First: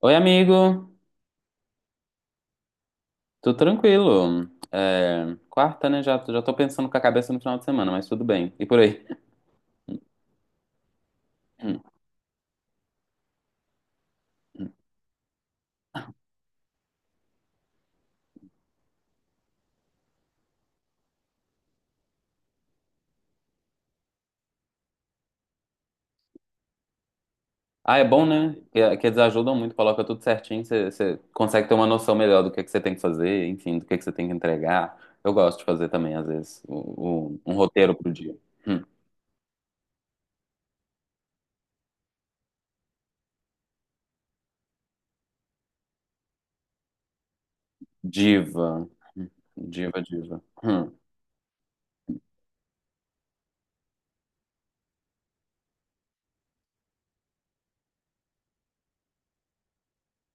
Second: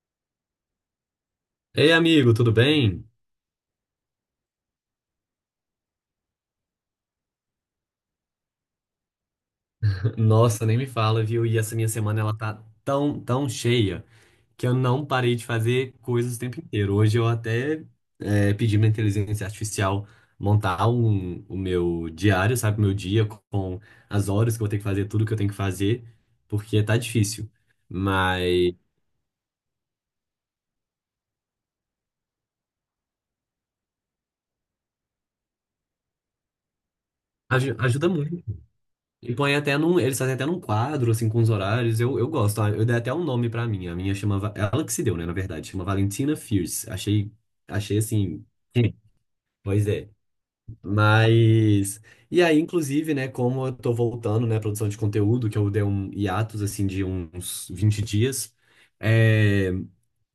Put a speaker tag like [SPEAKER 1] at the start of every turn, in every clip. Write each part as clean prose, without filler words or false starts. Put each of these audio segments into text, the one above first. [SPEAKER 1] Oi, amigo.
[SPEAKER 2] Ei, amigo, tudo bem?
[SPEAKER 1] Tudo tranquilo? É, quarta, né? Já, já tô pensando com a cabeça no final de semana, mas tudo bem. E por aí?
[SPEAKER 2] Nossa, nem me fala, viu? E essa minha semana ela tá tão, tão cheia que eu não parei de fazer coisas o tempo inteiro. Hoje eu até pedi minha inteligência artificial montar o meu diário, sabe? Meu dia com as horas que eu vou ter que fazer, tudo que eu tenho que fazer, porque tá difícil.
[SPEAKER 1] Ah, é bom, né?
[SPEAKER 2] Mas
[SPEAKER 1] Que eles ajudam muito, coloca tudo certinho, você consegue ter uma noção melhor do que você tem que fazer, enfim, do que você tem que entregar. Eu gosto de fazer também, às vezes, um
[SPEAKER 2] aju-
[SPEAKER 1] roteiro
[SPEAKER 2] ajuda
[SPEAKER 1] pro dia.
[SPEAKER 2] muito.
[SPEAKER 1] Hum.
[SPEAKER 2] E põe até num. Eles fazem até num quadro, assim, com os horários. Eu gosto. Ah, eu dei até um nome pra minha. A minha chama. É ela que se deu, né, na verdade. Chama Valentina Fierce. Achei. Achei assim.
[SPEAKER 1] Diva.
[SPEAKER 2] Sim.
[SPEAKER 1] Hum.
[SPEAKER 2] Pois
[SPEAKER 1] Diva,
[SPEAKER 2] é.
[SPEAKER 1] diva. Hum.
[SPEAKER 2] Mas. E aí, inclusive, né, como eu tô voltando, né, à produção de conteúdo, que eu dei um hiatus, assim, de uns 20 dias. é,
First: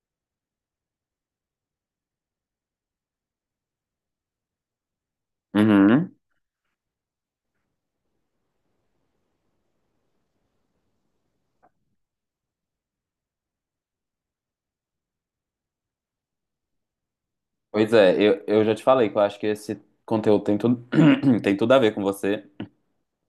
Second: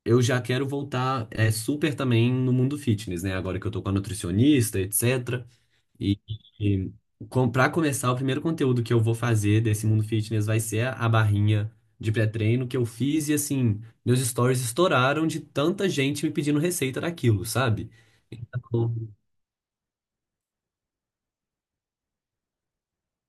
[SPEAKER 2] eu já quero voltar super também no mundo fitness, né? Agora que eu tô com a nutricionista, etc.
[SPEAKER 1] Uhum.
[SPEAKER 2] E, e começar, o primeiro conteúdo que eu vou fazer desse mundo fitness vai ser a barrinha de pré-treino que eu fiz e assim, meus stories estouraram de tanta gente me pedindo receita daquilo, sabe?
[SPEAKER 1] Pois é, eu já te
[SPEAKER 2] Então,
[SPEAKER 1] falei que eu acho que esse conteúdo tem tudo, tem tudo a ver com você.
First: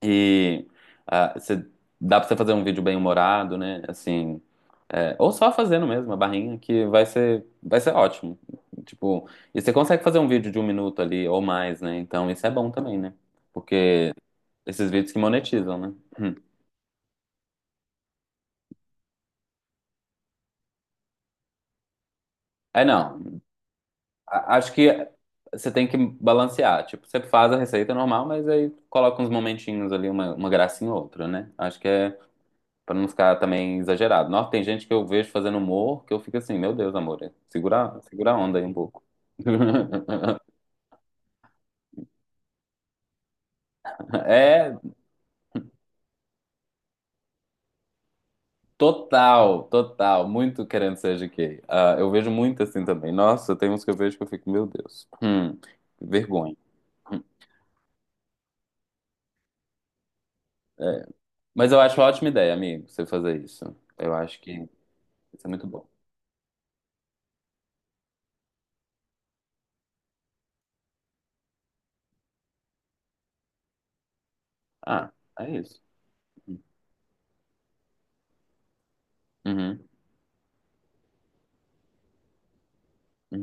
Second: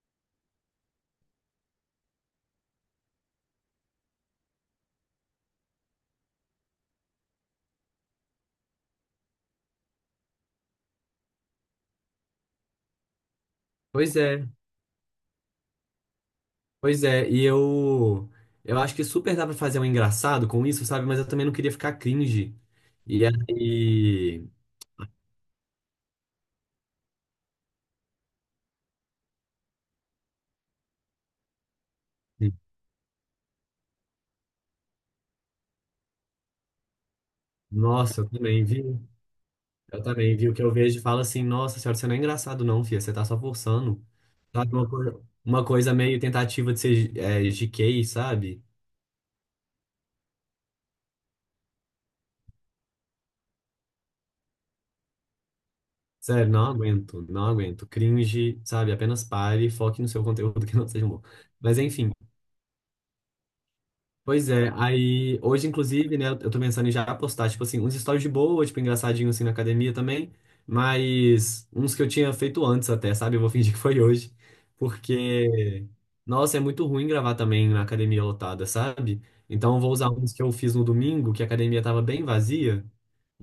[SPEAKER 1] E ah, dá pra você fazer um vídeo bem humorado, né? Assim, ou só fazendo mesmo a barrinha, que vai ser ótimo. Tipo, e você consegue fazer um vídeo de um minuto ali ou mais, né? Então isso é bom também, né? Porque
[SPEAKER 2] pois é,
[SPEAKER 1] esses vídeos que monetizam, né? Hum.
[SPEAKER 2] pois é. E eu acho que super dá pra fazer um engraçado com isso, sabe? Mas eu também não queria ficar cringe.
[SPEAKER 1] É,
[SPEAKER 2] E
[SPEAKER 1] não.
[SPEAKER 2] aí,
[SPEAKER 1] Acho que você tem que balancear. Tipo, você faz a receita normal, mas aí coloca uns momentinhos ali, uma gracinha ou outra, né? Acho que é. Pra não ficar também exagerado. Nossa, tem gente que eu vejo fazendo humor que eu fico assim, meu Deus, amor, segura,
[SPEAKER 2] nossa, eu
[SPEAKER 1] segura a onda aí
[SPEAKER 2] também
[SPEAKER 1] um
[SPEAKER 2] vi.
[SPEAKER 1] pouco.
[SPEAKER 2] Eu também, viu? Que eu vejo e falo assim, nossa senhora, você não é engraçado não, filha, você tá só forçando.
[SPEAKER 1] É,
[SPEAKER 2] Sabe, uma coisa meio tentativa de ser GK, sabe?
[SPEAKER 1] total, total, muito querendo ser GK. Ah, eu vejo muito assim também. Nossa, tem uns que eu vejo que eu fico, meu Deus, que
[SPEAKER 2] Sério,
[SPEAKER 1] vergonha.
[SPEAKER 2] não
[SPEAKER 1] Hum.
[SPEAKER 2] aguento, não aguento. Cringe, sabe? Apenas pare e foque no seu conteúdo que não
[SPEAKER 1] É.
[SPEAKER 2] seja bom.
[SPEAKER 1] Mas
[SPEAKER 2] Mas
[SPEAKER 1] eu acho uma
[SPEAKER 2] enfim,
[SPEAKER 1] ótima ideia, amigo, você fazer isso. Eu acho
[SPEAKER 2] pois
[SPEAKER 1] que
[SPEAKER 2] é,
[SPEAKER 1] isso
[SPEAKER 2] aí
[SPEAKER 1] é muito
[SPEAKER 2] hoje,
[SPEAKER 1] bom.
[SPEAKER 2] inclusive, né, eu tô pensando em já postar, tipo assim, uns stories de boa, tipo, engraçadinho assim na academia também, mas uns que eu tinha feito antes até, sabe? Eu vou fingir que foi hoje,
[SPEAKER 1] Ah, é isso.
[SPEAKER 2] porque, nossa, é muito ruim gravar também na academia lotada, sabe? Então eu
[SPEAKER 1] Uhum,
[SPEAKER 2] vou usar uns que eu fiz no domingo, que a academia tava bem vazia,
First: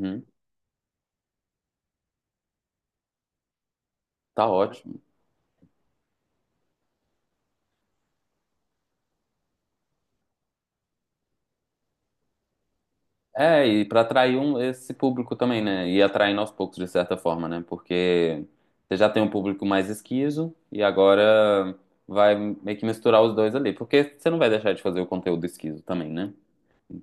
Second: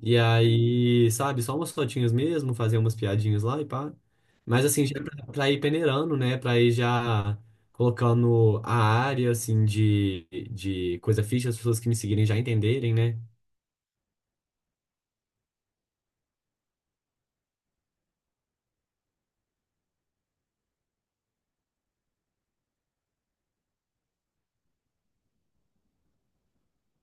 [SPEAKER 2] e aí, sabe, só umas fotinhas mesmo, fazer umas piadinhas lá e pá.
[SPEAKER 1] Tá
[SPEAKER 2] Mas assim, já
[SPEAKER 1] ótimo.
[SPEAKER 2] é pra ir peneirando, né? Pra ir já colocando a área, assim, de coisa fixa, as pessoas que me seguirem já entenderem, né?
[SPEAKER 1] É, e para atrair um, esse público também, né? E atraindo aos poucos, de certa forma, né? Porque você já tem um público mais esquizo e agora vai meio que misturar os dois ali. Porque você não vai deixar de fazer o conteúdo esquizo também, né?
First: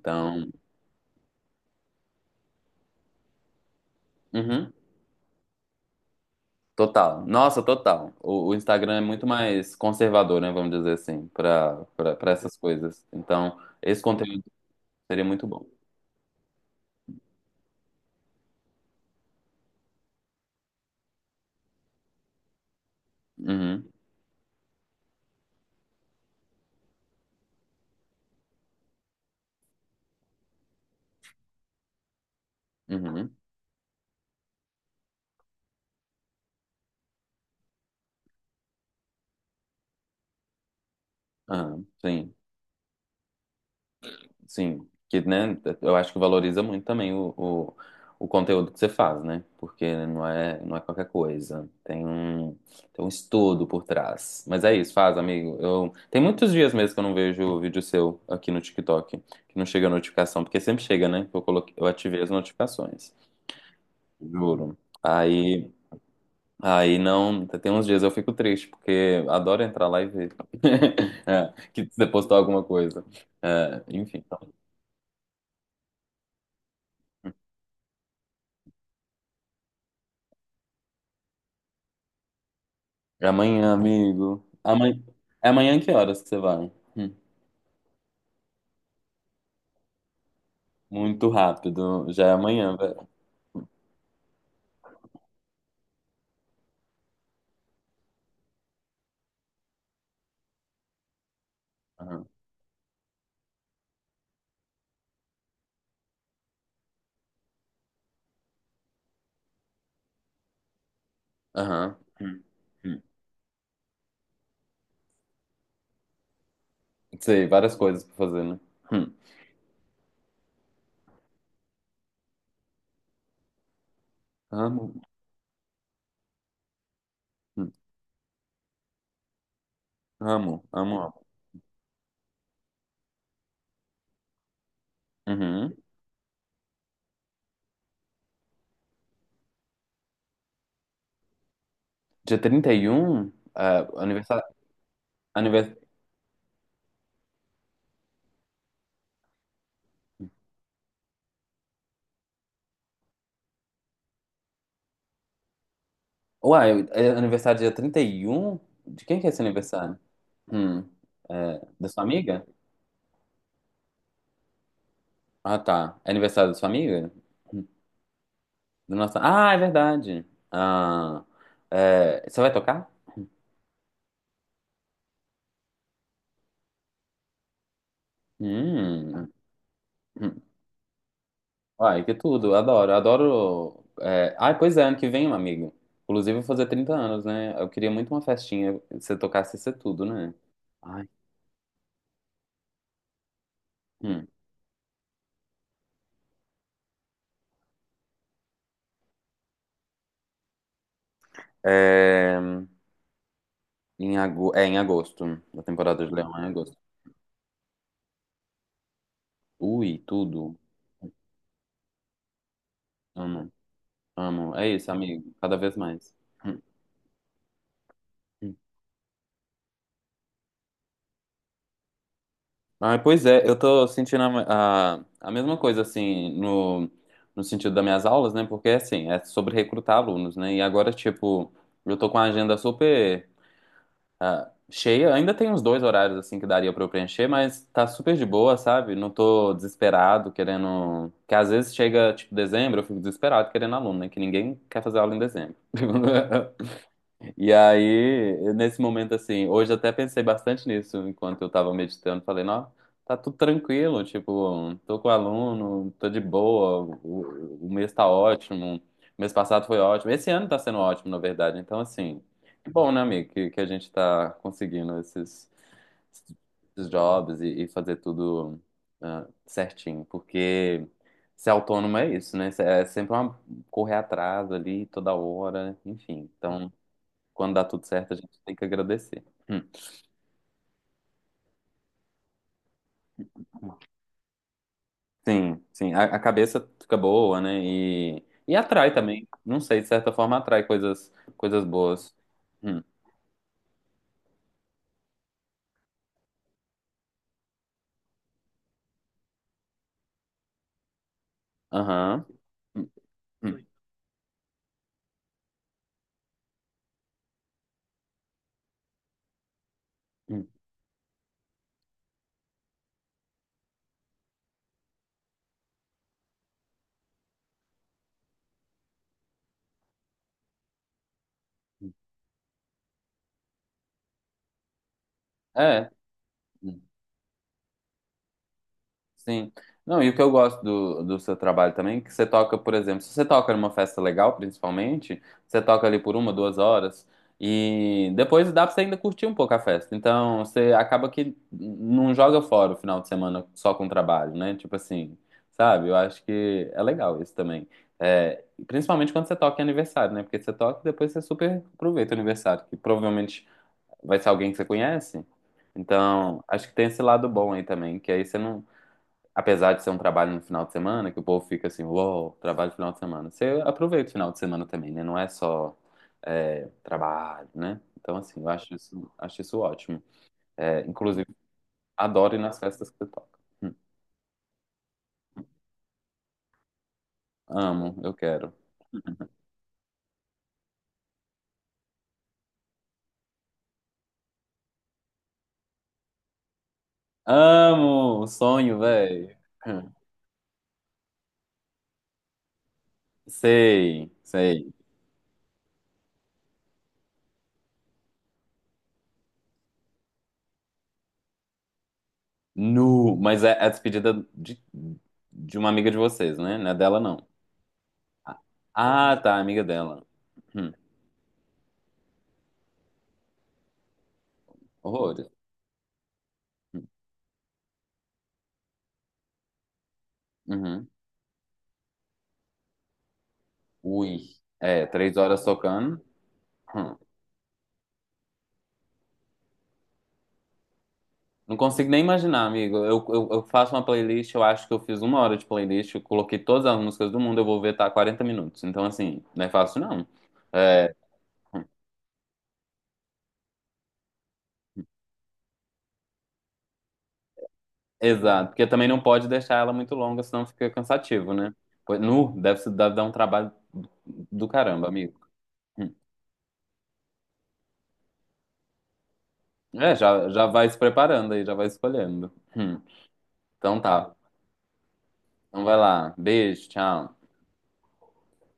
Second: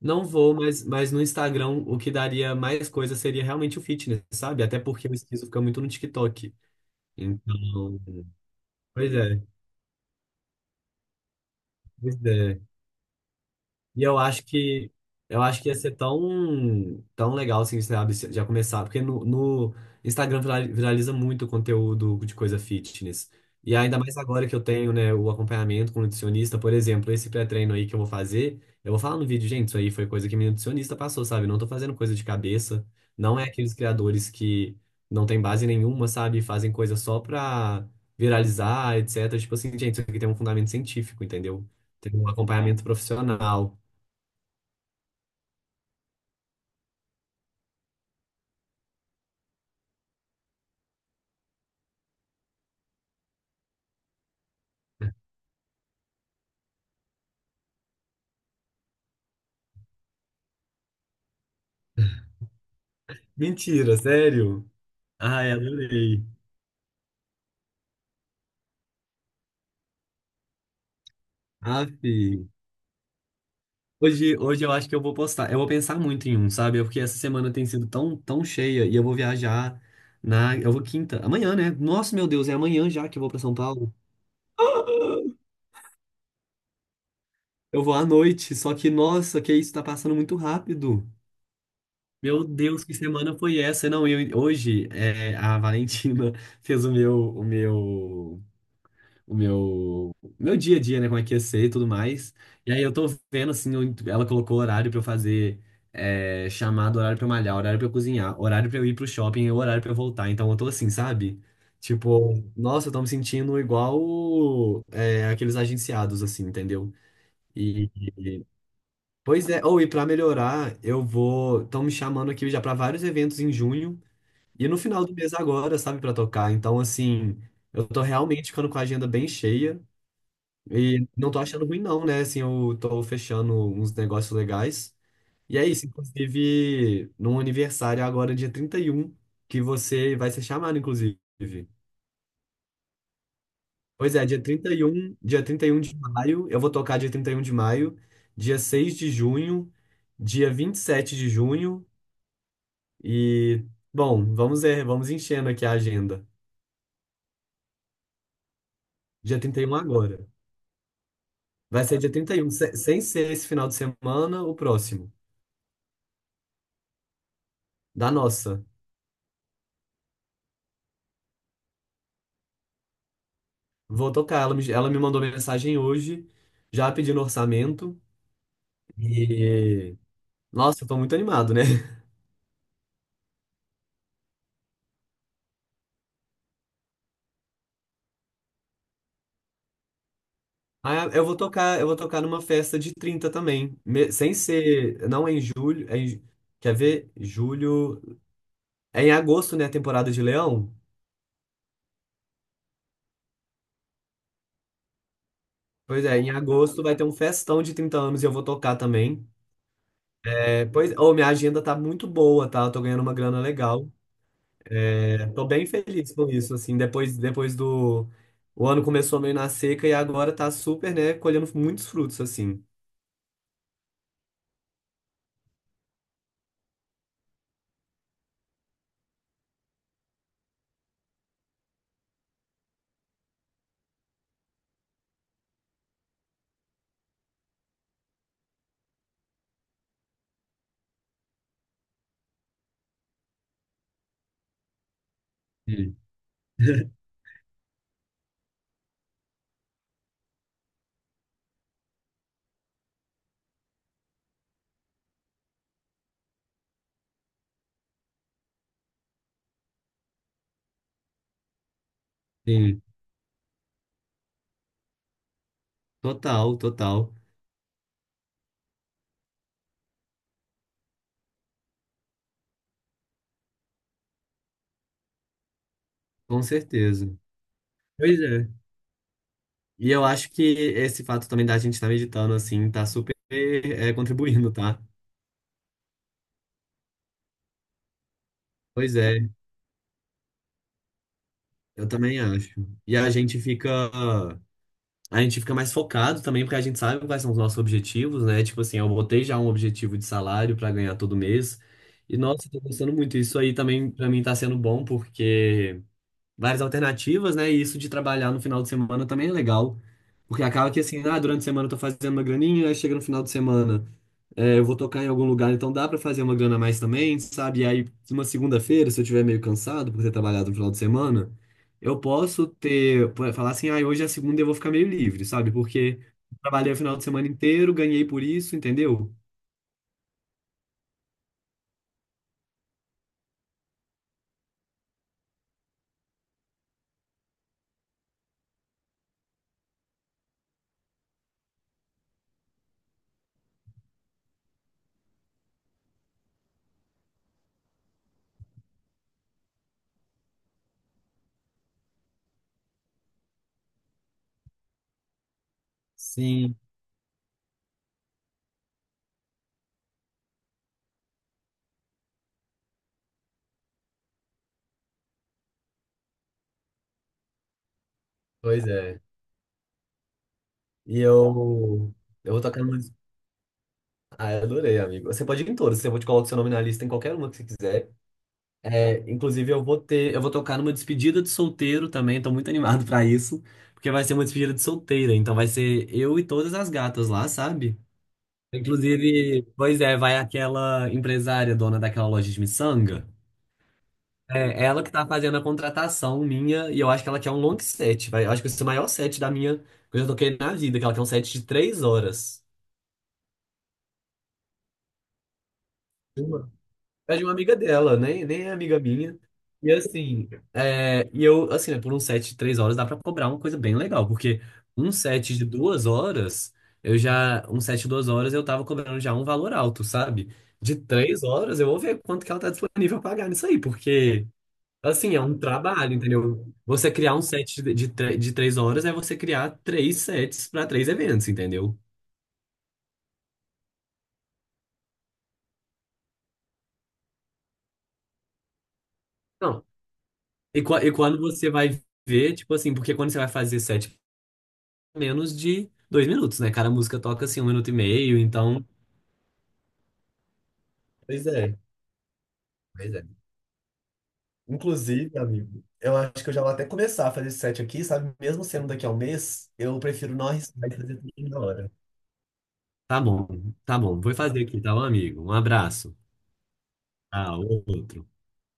[SPEAKER 2] Não vou, mas no Instagram o que daria mais coisa seria realmente o fitness, sabe?
[SPEAKER 1] uhum,
[SPEAKER 2] Até porque o esquizo fica muito no TikTok.
[SPEAKER 1] total. Nossa,
[SPEAKER 2] Então,
[SPEAKER 1] total. O Instagram é
[SPEAKER 2] pois
[SPEAKER 1] muito
[SPEAKER 2] é,
[SPEAKER 1] mais conservador, né? Vamos dizer assim, para
[SPEAKER 2] pois
[SPEAKER 1] para essas
[SPEAKER 2] é.
[SPEAKER 1] coisas. Então, esse
[SPEAKER 2] E eu
[SPEAKER 1] conteúdo
[SPEAKER 2] acho que
[SPEAKER 1] seria
[SPEAKER 2] eu
[SPEAKER 1] muito
[SPEAKER 2] acho
[SPEAKER 1] bom.
[SPEAKER 2] que ia ser tão, tão legal assim, sabe, já começar, porque no Instagram viraliza muito conteúdo de coisa fitness. E
[SPEAKER 1] Uhum,
[SPEAKER 2] ainda mais agora que eu tenho, né, o acompanhamento com o nutricionista, por exemplo, esse pré-treino aí que eu vou fazer, eu vou falar no vídeo, gente, isso aí foi coisa que minha nutricionista passou, sabe? Não tô fazendo coisa de cabeça,
[SPEAKER 1] uhum.
[SPEAKER 2] não é aqueles criadores que não tem base nenhuma, sabe, fazem coisa só pra viralizar, etc. Tipo assim, gente, isso aqui tem um fundamento científico, entendeu?
[SPEAKER 1] Ah,
[SPEAKER 2] Tem um
[SPEAKER 1] sim.
[SPEAKER 2] acompanhamento profissional.
[SPEAKER 1] Sim, que, né, eu acho que valoriza muito também o conteúdo que você faz, né? Porque não é, não é qualquer coisa. Tem um estudo por trás. Mas é isso, faz, amigo. Tem muitos dias mesmo que eu não vejo o vídeo seu aqui no TikTok, que não chega a notificação, porque sempre chega, né? Eu coloquei, eu ativei as notificações,
[SPEAKER 2] Mentira, sério?
[SPEAKER 1] juro.
[SPEAKER 2] Ai,
[SPEAKER 1] Aí,
[SPEAKER 2] adorei.
[SPEAKER 1] aí, não, tem uns dias eu fico triste, porque adoro entrar lá e ver É, que
[SPEAKER 2] Aff.
[SPEAKER 1] você postou alguma coisa. É, enfim.
[SPEAKER 2] Hoje eu acho que eu vou postar. Eu vou pensar muito em um, sabe? Porque essa semana tem sido tão, tão cheia e eu vou viajar na. Eu vou quinta. Amanhã, né? Nossa, meu Deus, é amanhã já que eu
[SPEAKER 1] É
[SPEAKER 2] vou pra São
[SPEAKER 1] amanhã,
[SPEAKER 2] Paulo.
[SPEAKER 1] amigo. Amanhã... É amanhã que horas que você vai? Hum.
[SPEAKER 2] Eu vou à noite, só que, nossa, que isso tá passando muito rápido.
[SPEAKER 1] Muito rápido. Já é
[SPEAKER 2] Meu
[SPEAKER 1] amanhã,
[SPEAKER 2] Deus, que
[SPEAKER 1] velho.
[SPEAKER 2] semana foi essa? Não, eu, hoje a Valentina fez meu dia a dia, né? Como é que ia ser e tudo
[SPEAKER 1] Aham.
[SPEAKER 2] mais. E aí eu tô vendo, assim, ela colocou horário pra eu fazer chamada, horário pra eu malhar, horário pra eu cozinhar, horário pra eu ir pro shopping e horário pra eu voltar. Então eu tô assim, sabe?
[SPEAKER 1] Aham.
[SPEAKER 2] Tipo,
[SPEAKER 1] Hum.
[SPEAKER 2] nossa, eu tô
[SPEAKER 1] Hum.
[SPEAKER 2] me sentindo igual aqueles agenciados, assim, entendeu?
[SPEAKER 1] Sei, várias
[SPEAKER 2] E,
[SPEAKER 1] coisas pra fazer, né? Hum.
[SPEAKER 2] pois é, ou e pra melhorar, eu vou. Estão me chamando aqui já pra vários eventos em junho e no
[SPEAKER 1] Amo.
[SPEAKER 2] final do mês agora, sabe, pra tocar. Então, assim,
[SPEAKER 1] Hum.
[SPEAKER 2] eu tô realmente ficando com a agenda bem cheia.
[SPEAKER 1] Amo, amo,
[SPEAKER 2] E
[SPEAKER 1] amo.
[SPEAKER 2] não tô achando ruim, não, né? Assim, eu tô fechando uns negócios legais. E é
[SPEAKER 1] Uhum.
[SPEAKER 2] isso, inclusive, num aniversário agora, dia 31 que você vai ser chamado, inclusive.
[SPEAKER 1] Dia 31. É,
[SPEAKER 2] Pois é, dia
[SPEAKER 1] aniversário.
[SPEAKER 2] trinta e um dia trinta e
[SPEAKER 1] Anivers...
[SPEAKER 2] um de maio, eu vou tocar dia 31 de maio, dia 6 de junho, dia 27 de junho e, bom, vamos ver, vamos enchendo aqui a agenda.
[SPEAKER 1] Uai, é aniversário dia 31. De quem que é
[SPEAKER 2] Dia
[SPEAKER 1] esse
[SPEAKER 2] 31
[SPEAKER 1] aniversário?
[SPEAKER 2] agora.
[SPEAKER 1] Hum. É,
[SPEAKER 2] Vai
[SPEAKER 1] da
[SPEAKER 2] ser
[SPEAKER 1] sua
[SPEAKER 2] dia
[SPEAKER 1] amiga?
[SPEAKER 2] 31, sem ser esse final de semana, o próximo,
[SPEAKER 1] Ah, tá. É aniversário da sua amiga?
[SPEAKER 2] da nossa.
[SPEAKER 1] Do nosso... Ah, é verdade. Ah, é, você vai tocar?
[SPEAKER 2] Vou tocar. Ela me mandou mensagem hoje, já pedindo orçamento.
[SPEAKER 1] Hum.
[SPEAKER 2] E.
[SPEAKER 1] Hum.
[SPEAKER 2] Nossa, eu tô muito animado, né?
[SPEAKER 1] Ai, que tudo. Adoro, adoro. É... Ai, pois é, ano que vem, meu amigo. Inclusive, eu vou fazer 30 anos, né? Eu queria muito uma festinha, se eu tocasse ser tudo, né?
[SPEAKER 2] Ah,
[SPEAKER 1] Ai.
[SPEAKER 2] eu vou tocar numa festa de 30 também.
[SPEAKER 1] Hum.
[SPEAKER 2] Sem ser. Não é em julho. Quer ver? Julho. É em agosto, né? A temporada de Leão.
[SPEAKER 1] É... Em ago... é em agosto. A
[SPEAKER 2] Pois
[SPEAKER 1] temporada de
[SPEAKER 2] é, em
[SPEAKER 1] Leão é em agosto.
[SPEAKER 2] agosto vai ter um festão de 30 anos e eu vou tocar também.
[SPEAKER 1] Ui, tudo.
[SPEAKER 2] É, pois, oh, minha agenda tá muito boa, tá? Eu tô ganhando uma grana
[SPEAKER 1] Amo,
[SPEAKER 2] legal.
[SPEAKER 1] amo. É isso, amigo.
[SPEAKER 2] Tô
[SPEAKER 1] Cada
[SPEAKER 2] bem
[SPEAKER 1] vez
[SPEAKER 2] feliz
[SPEAKER 1] mais.
[SPEAKER 2] com isso, assim, depois do...
[SPEAKER 1] Hum.
[SPEAKER 2] O ano começou meio na seca e agora tá super, né, colhendo muitos frutos, assim.
[SPEAKER 1] Ah, pois é, eu tô sentindo a mesma coisa, assim, no sentido das minhas aulas, né? Porque, assim, é sobre recrutar alunos, né? E agora, tipo, eu tô com a agenda super cheia. Ainda tem uns dois horários, assim, que daria pra eu preencher, mas tá super de boa, sabe? Não tô desesperado, querendo... Que às vezes chega, tipo, dezembro, eu fico desesperado querendo aluno, né? Que ninguém quer fazer aula em dezembro.
[SPEAKER 2] Sim,
[SPEAKER 1] E aí, nesse momento assim, hoje até pensei bastante nisso enquanto eu tava meditando. Falei, não, tá tudo tranquilo, tipo, tô com aluno, tô de boa, o mês tá ótimo, o mês passado foi ótimo, esse ano tá sendo ótimo, na verdade. Então, assim, que
[SPEAKER 2] sim,
[SPEAKER 1] bom, né, amigo, que a gente tá conseguindo esses,
[SPEAKER 2] total,
[SPEAKER 1] esses
[SPEAKER 2] total,
[SPEAKER 1] jobs e fazer tudo certinho, porque ser autônomo é isso, né? É sempre uma correr atrás ali toda hora, enfim.
[SPEAKER 2] com
[SPEAKER 1] Então.
[SPEAKER 2] certeza.
[SPEAKER 1] Quando dá tudo certo, a
[SPEAKER 2] Pois
[SPEAKER 1] gente
[SPEAKER 2] é.
[SPEAKER 1] tem que agradecer. Hum.
[SPEAKER 2] E eu acho que esse fato também da gente estar meditando, assim, tá super, contribuindo, tá?
[SPEAKER 1] Sim, sim. A cabeça fica boa, né? E atrai
[SPEAKER 2] Pois
[SPEAKER 1] também.
[SPEAKER 2] é,
[SPEAKER 1] Não sei, de certa forma atrai coisas, coisas
[SPEAKER 2] eu
[SPEAKER 1] boas.
[SPEAKER 2] também acho.
[SPEAKER 1] Hum.
[SPEAKER 2] E a gente fica. A gente fica mais focado também, porque a gente sabe quais são os nossos objetivos, né? Tipo assim, eu botei já um objetivo de salário para ganhar todo mês. E
[SPEAKER 1] Aham.
[SPEAKER 2] nossa, tô
[SPEAKER 1] Hum,
[SPEAKER 2] gostando muito. Isso aí
[SPEAKER 1] hum,
[SPEAKER 2] também para mim tá sendo bom, porque várias alternativas, né? E isso de trabalhar no final de semana também é legal. Porque
[SPEAKER 1] hum.
[SPEAKER 2] acaba que assim, ah, durante a semana eu tô fazendo uma graninha, aí chega no final de semana. É, eu vou tocar em algum lugar, então dá pra fazer uma grana a mais também, sabe? E aí, uma segunda-feira, se eu tiver meio cansado por ter trabalhado no final de semana, eu posso ter, pô, falar assim, ah, hoje é a segunda e eu vou ficar meio livre, sabe?
[SPEAKER 1] É.
[SPEAKER 2] Porque trabalhei o
[SPEAKER 1] Hum.
[SPEAKER 2] final de semana inteiro, ganhei por isso, entendeu?
[SPEAKER 1] Sim. Não, e o que eu gosto do seu trabalho também, é que você toca, por exemplo, se você toca numa festa legal, principalmente, você toca ali por uma, duas horas, e depois dá pra você ainda curtir um pouco a festa. Então, você acaba que não joga fora o final de semana só com trabalho, né? Tipo assim, sabe? Eu acho que é legal isso também. É, principalmente quando você toca em aniversário, né? Porque você toca e depois você super aproveita o aniversário, que provavelmente vai ser alguém que você conhece. Então,
[SPEAKER 2] Sim,
[SPEAKER 1] acho que tem esse lado bom aí também, que aí você não, apesar de ser um trabalho no final de semana, que o povo fica assim, uou, trabalho no final de semana. Você aproveita o final de semana também, né? Não é só trabalho, né? Então, assim, eu
[SPEAKER 2] pois é.
[SPEAKER 1] acho isso ótimo. É,
[SPEAKER 2] E
[SPEAKER 1] inclusive,
[SPEAKER 2] eu
[SPEAKER 1] adoro ir
[SPEAKER 2] vou
[SPEAKER 1] nas
[SPEAKER 2] tocar numa.
[SPEAKER 1] festas que você toca.
[SPEAKER 2] Ah, eu adorei, amigo. Você pode ir em todas, eu vou te colocar seu nome na lista em qualquer uma que você quiser.
[SPEAKER 1] Amo, eu quero.
[SPEAKER 2] É, inclusive, eu vou tocar numa despedida de solteiro também, tô muito animado pra isso, porque vai ser uma despedida de solteira, então vai ser eu e todas as gatas lá, sabe?
[SPEAKER 1] Amo! Sonho, velho.
[SPEAKER 2] Inclusive, pois é, vai aquela empresária dona daquela loja de miçanga.
[SPEAKER 1] Sei,
[SPEAKER 2] É
[SPEAKER 1] sei.
[SPEAKER 2] ela que tá fazendo a contratação minha, e eu acho que ela quer um long set, vai, eu acho que esse é o maior set da minha que eu já toquei na vida, que ela quer um set de 3 horas.
[SPEAKER 1] Nu, mas é a despedida de uma amiga de vocês, né? Não é dela,
[SPEAKER 2] É de
[SPEAKER 1] não.
[SPEAKER 2] uma amiga dela, nem,
[SPEAKER 1] Ah,
[SPEAKER 2] nem é amiga
[SPEAKER 1] ah,
[SPEAKER 2] minha.
[SPEAKER 1] tá, amiga
[SPEAKER 2] E
[SPEAKER 1] dela.
[SPEAKER 2] assim,
[SPEAKER 1] Hum,
[SPEAKER 2] e eu, assim, né, por um set de 3 horas dá pra cobrar uma coisa bem legal, porque um
[SPEAKER 1] horrores.
[SPEAKER 2] set de 2 horas, eu tava cobrando já um valor alto, sabe? De
[SPEAKER 1] Uhum.
[SPEAKER 2] três horas eu vou ver quanto que ela tá disponível a pagar nisso aí,
[SPEAKER 1] Ui,
[SPEAKER 2] porque,
[SPEAKER 1] é,
[SPEAKER 2] assim,
[SPEAKER 1] três
[SPEAKER 2] é um
[SPEAKER 1] horas
[SPEAKER 2] trabalho,
[SPEAKER 1] tocando.
[SPEAKER 2] entendeu? Você
[SPEAKER 1] Hum.
[SPEAKER 2] criar um set de 3 horas é você criar três sets pra três eventos,
[SPEAKER 1] Não
[SPEAKER 2] entendeu?
[SPEAKER 1] consigo nem imaginar, amigo. Eu faço uma playlist, eu acho que eu fiz uma hora de playlist, eu coloquei todas as músicas do mundo, eu vou ver, tá 40 minutos. Então, assim, não é
[SPEAKER 2] Não.
[SPEAKER 1] fácil, não.
[SPEAKER 2] E
[SPEAKER 1] É,
[SPEAKER 2] quando você
[SPEAKER 1] hum,
[SPEAKER 2] vai ver, tipo assim, porque quando você vai fazer set menos de 2 minutos, né? Cada música toca assim um minuto e meio,
[SPEAKER 1] exato,
[SPEAKER 2] então.
[SPEAKER 1] porque também não pode deixar ela muito longa, senão fica
[SPEAKER 2] Pois
[SPEAKER 1] cansativo, né?
[SPEAKER 2] é,
[SPEAKER 1] Nu, deve, se- deve
[SPEAKER 2] pois
[SPEAKER 1] dar um
[SPEAKER 2] é.
[SPEAKER 1] trabalho do caramba,
[SPEAKER 2] Inclusive,
[SPEAKER 1] amigo.
[SPEAKER 2] amigo,
[SPEAKER 1] Hum.
[SPEAKER 2] eu acho que eu já vou até começar a fazer esse set aqui, sabe? Mesmo sendo daqui a um mês, eu
[SPEAKER 1] É,
[SPEAKER 2] prefiro
[SPEAKER 1] já,
[SPEAKER 2] não
[SPEAKER 1] já vai
[SPEAKER 2] arriscar e
[SPEAKER 1] se
[SPEAKER 2] fazer tudo
[SPEAKER 1] preparando
[SPEAKER 2] na
[SPEAKER 1] aí, já vai
[SPEAKER 2] hora.
[SPEAKER 1] escolhendo. Hum.
[SPEAKER 2] Tá bom, tá
[SPEAKER 1] Então
[SPEAKER 2] bom. Vou
[SPEAKER 1] tá.
[SPEAKER 2] fazer aqui, tá, meu amigo? Um
[SPEAKER 1] Então vai
[SPEAKER 2] abraço.
[SPEAKER 1] lá. Beijo, tchau.
[SPEAKER 2] Ah, outro.